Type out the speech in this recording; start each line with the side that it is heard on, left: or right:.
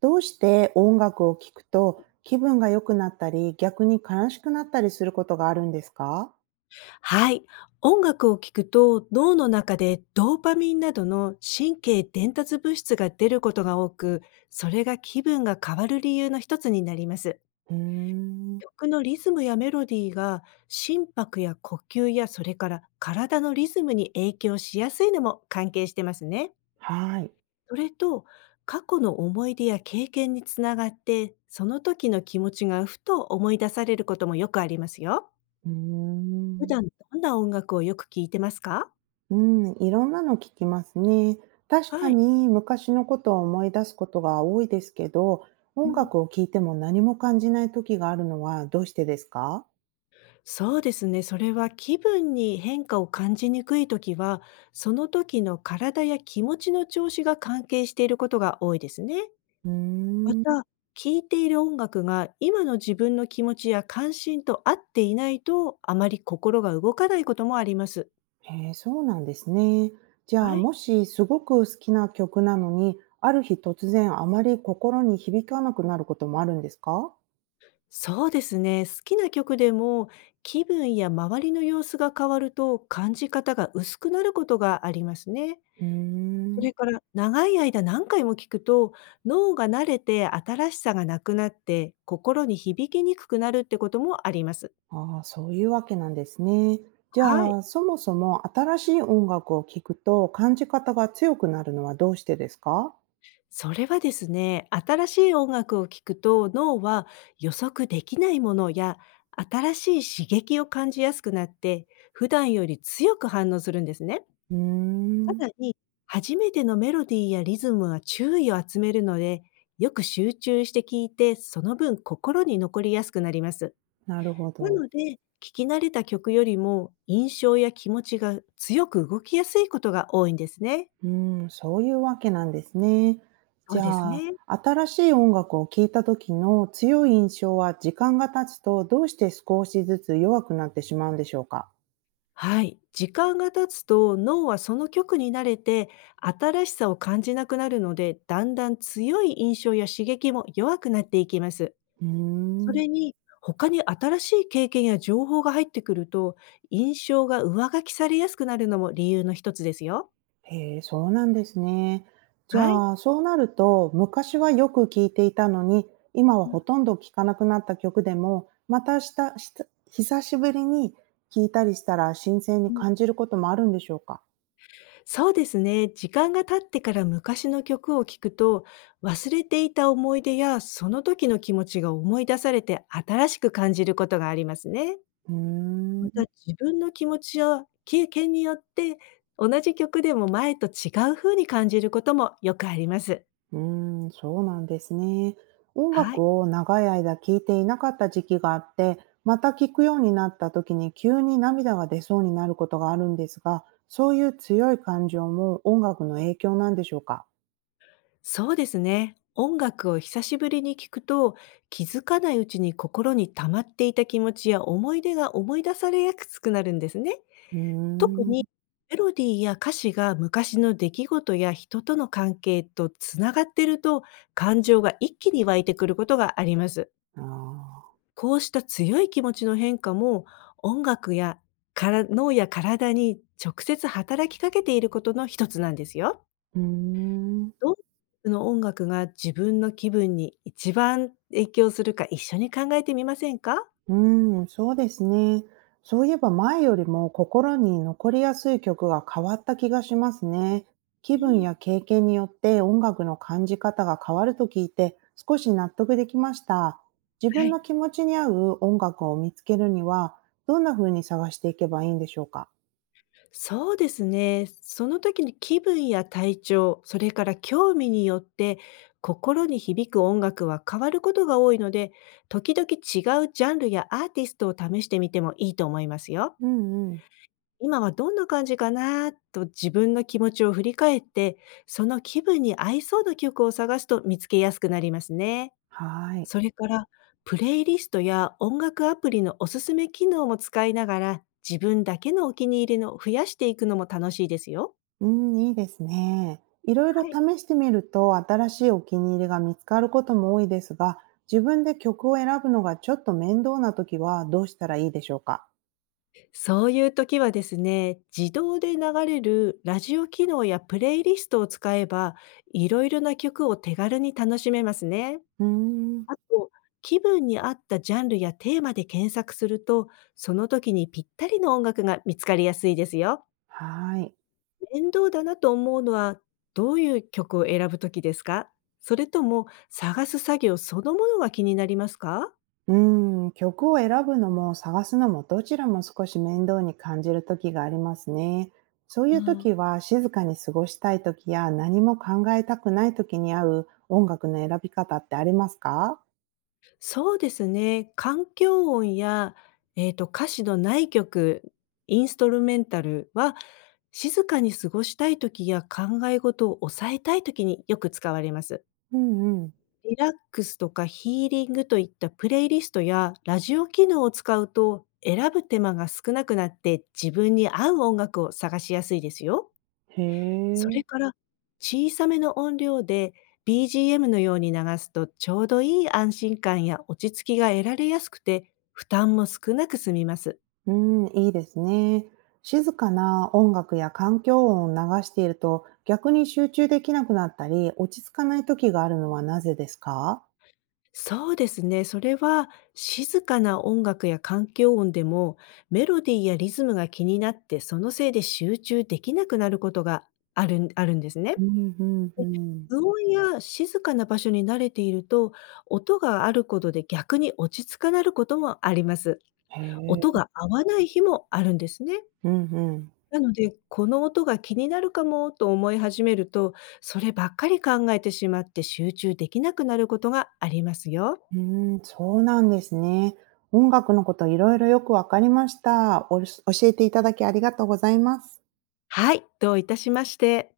right: どうして音楽を聴くと気分が良くなったり、逆に悲しくなったりすることがあるんですか？
left: はい。音楽を聴くと脳の中でドーパミンなどの神経伝達物質が出ることが多く、それが気分が変わる理由の一つになります。
right: うーん。
left: 曲のリズムやメロディーが心拍や呼吸やそれから体のリズムに影響しやすいのも関係してますね。
right: はい。
left: それと過去の思い出や経験につながってその時の気持ちがふと思い出されることもよくありますよ。
right: うー
left: 普
right: ん。
left: 段どんな音楽をよく聴いてますか？
right: うん、いろんなの聞きますね。確か
left: はい。
right: に昔のことを思い出すことが多いですけど、
left: う
right: 音
left: ん、
right: 楽を聴いても何も感じない時があるのはどうしてですか？
left: そうですね。それは気分に変化を感じにくいときは、その時の体や気持ちの調子が関係していることが多いですね。
right: うー
left: ま
right: ん。
left: た、聴いている音楽が今の自分の気持ちや関心と合っていないと、あまり心が動かないこともあります。
right: へえ、そうなんですね。じゃあ、
left: はい。
right: もしすごく好きな曲なのに、ある日突然あまり心に響かなくなることもあるんですか？
left: そうですね。好きな曲でも気分や周りの様子が変わると感じ方が薄くなることがありますね。
right: うー
left: そ
right: ん。
left: れから長い間何回も聞くと、脳が慣れて新しさがなくなって、心に響きにくくなるってこともあります。
right: ああ、そういうわけなんですね。じ
left: は
right: ゃ
left: い。
right: あ、そもそも新しい音楽を聴くと感じ方が強くなるのはどうしてですか？
left: それはですね、新しい音楽を聴くと脳は予測できないものや新しい刺激を感じやすくなって、普段より強く反応するんですね。
right: うー
left: さ
right: ん。
left: らに、初めてのメロディーやリズムは注意を集めるので、よく集中して聞いて、その分心に残りやすくなります。
right: なるほ
left: な
right: ど。
left: ので、聞き慣れた曲よりも印象や気持ちが強く動きやすいことが多いんですね。
right: うん、そういうわけなんですね。
left: そ
right: じ
left: う
right: ゃ
left: です
right: あ、
left: ね。
right: 新しい音楽を聴いた時の強い印象は時間が経つとどうして少しずつ弱くなってしまうんでしょうか？
left: はい。時間が経つと脳はその曲に慣れて新しさを感じなくなるので、だんだん強い印象や刺激も弱くなっていきます。
right: うー
left: そ
right: ん。
left: れに、他に新しい経験や情報が入ってくると、印象が上書きされやすくなるのも理由の一つですよ。
right: へえ、そうなんですね。じ
left: はい。
right: ゃあ、そうなると昔はよく聴いていたのに、今はほ
left: う
right: とんど聴かなくなった曲でも、またしたした久しぶりに聴いたりしたら新鮮に感
left: ん、
right: じることもあるんでしょうか？
left: そうですね。時間が経ってから昔の曲を聴くと、忘れていた思い出やその時の気持ちが思い出されて新しく感じることがありますね。
right: うー
left: また、
right: ん。
left: 自分の気持ちや経験によって、同じ曲でも前と違う風に感じることもよくあります。
right: うーん、そうなんですね。音
left: はい。
right: 楽を長い間聴いていなかった時期があって、また聴くようになった時に急に涙が出そうになることがあるんですが、そういう強い感情も音楽の影響なんでしょうか？
left: そうですね。音楽を久しぶりに聞くと、気づかないうちに心に溜まっていた気持ちや思い出が思い出されやすくなるんですね。
right: うー
left: 特
right: ん。
left: に、メロディーや歌詞が昔の出来事や人との関係とつながっていると、感情が一気に湧いてくることがあります。
right: ああ。
left: こうした強い気持ちの変化も、音楽やから脳や体に直接働きかけていることの一つなんですよ。
right: うーん。
left: どの音楽が自分の気分に一番影響するか、一緒に考えてみませんか？
right: うーん、そうですね。そういえば前よりも心に残りやすい曲が変わった気がしますね。気
left: う
right: 分
left: ん、
right: や経験によって音楽の感じ方が変わると聞いて少し納得できました。自
left: は
right: 分
left: い。
right: の気持ちに合う音楽を見つけるにはどんな風に探していけばいいんでしょうか？
left: そうですね。その時の気分や体調、それから興味によって心に響く音楽は変わることが多いので、時々違うジャンルやアーティストを試してみてもいいと思いますよ。
right: うんうん。
left: 今はどんな感じかなと自分の気持ちを振り返って、その気分に合いそうな曲を探すと見つけやすくなりますね。
right: はい。
left: それから、プレイリストや音楽アプリのおすすめ機能も使いながら、自分だけのお気に入りのを増やしていくのも楽しいですよ。
right: うん、いいですね。いろいろ
left: はい。
right: 試してみると新しいお気に入りが見つかることも多いですが、自分で曲を選ぶのがちょっと面倒な時はどうしたらいいでしょうか？
left: そういう時はですね、自動で流れるラジオ機能やプレイリストを使えば、いろいろな曲を手軽に楽しめますね。
right: うーん、
left: あと、気分に合ったジャンルやテーマで検索すると、その時にぴったりの音楽が見つかりやすいですよ。
right: はい。
left: 面倒だなと思うのは、どういう曲を選ぶときですか？それとも、探す作業そのものが気になりますか？
right: 曲を選ぶのも探すのもどちらも少し面倒に感じる時がありますね。そうい
left: う
right: う時
left: ん。
right: は静かに過ごしたい時や何も考えたくない時に合う音楽の選び方ってありますか？
left: そうですね、環境音や、歌詞のない曲、インストルメンタルは、静かに過ごしたい時や考え事を抑えたい時によく使われます。
right: うんうん。
left: リラックスとかヒーリングといったプレイリストやラジオ機能を使うと、選ぶ手間が少なくなって自分に合う音楽を探しやすいですよ。
right: へ
left: それ
right: え。
left: から、小さめの音量で BGM のように流すとちょうどいい安心感や落ち着きが得られやすくて、負担も少なく済みます。
right: うん、いいですね。静かな音楽や環境音を流していると、逆に集中できなくなったり、落ち着かない時があるのはなぜですか？
left: そうですね。それは、静かな音楽や環境音でもメロディーやリズムが気になって、そのせいで集中できなくなることがあるんですね。
right: うんうんうん。
left: 無音や静かな場所に慣れていると、音があることで逆に落ち着かなることもあります。
right: へえ。
left: 音が合わない日もあるんですね。
right: うんうん。
left: なので、この音が気になるかもと思い始めると、そればっかり考えてしまって集中できなくなることがありますよ。
right: うん、そうなんですね。音楽のこといろいろよくわかりました。教えていただきありがとうございます。
left: はい、どういたしまして。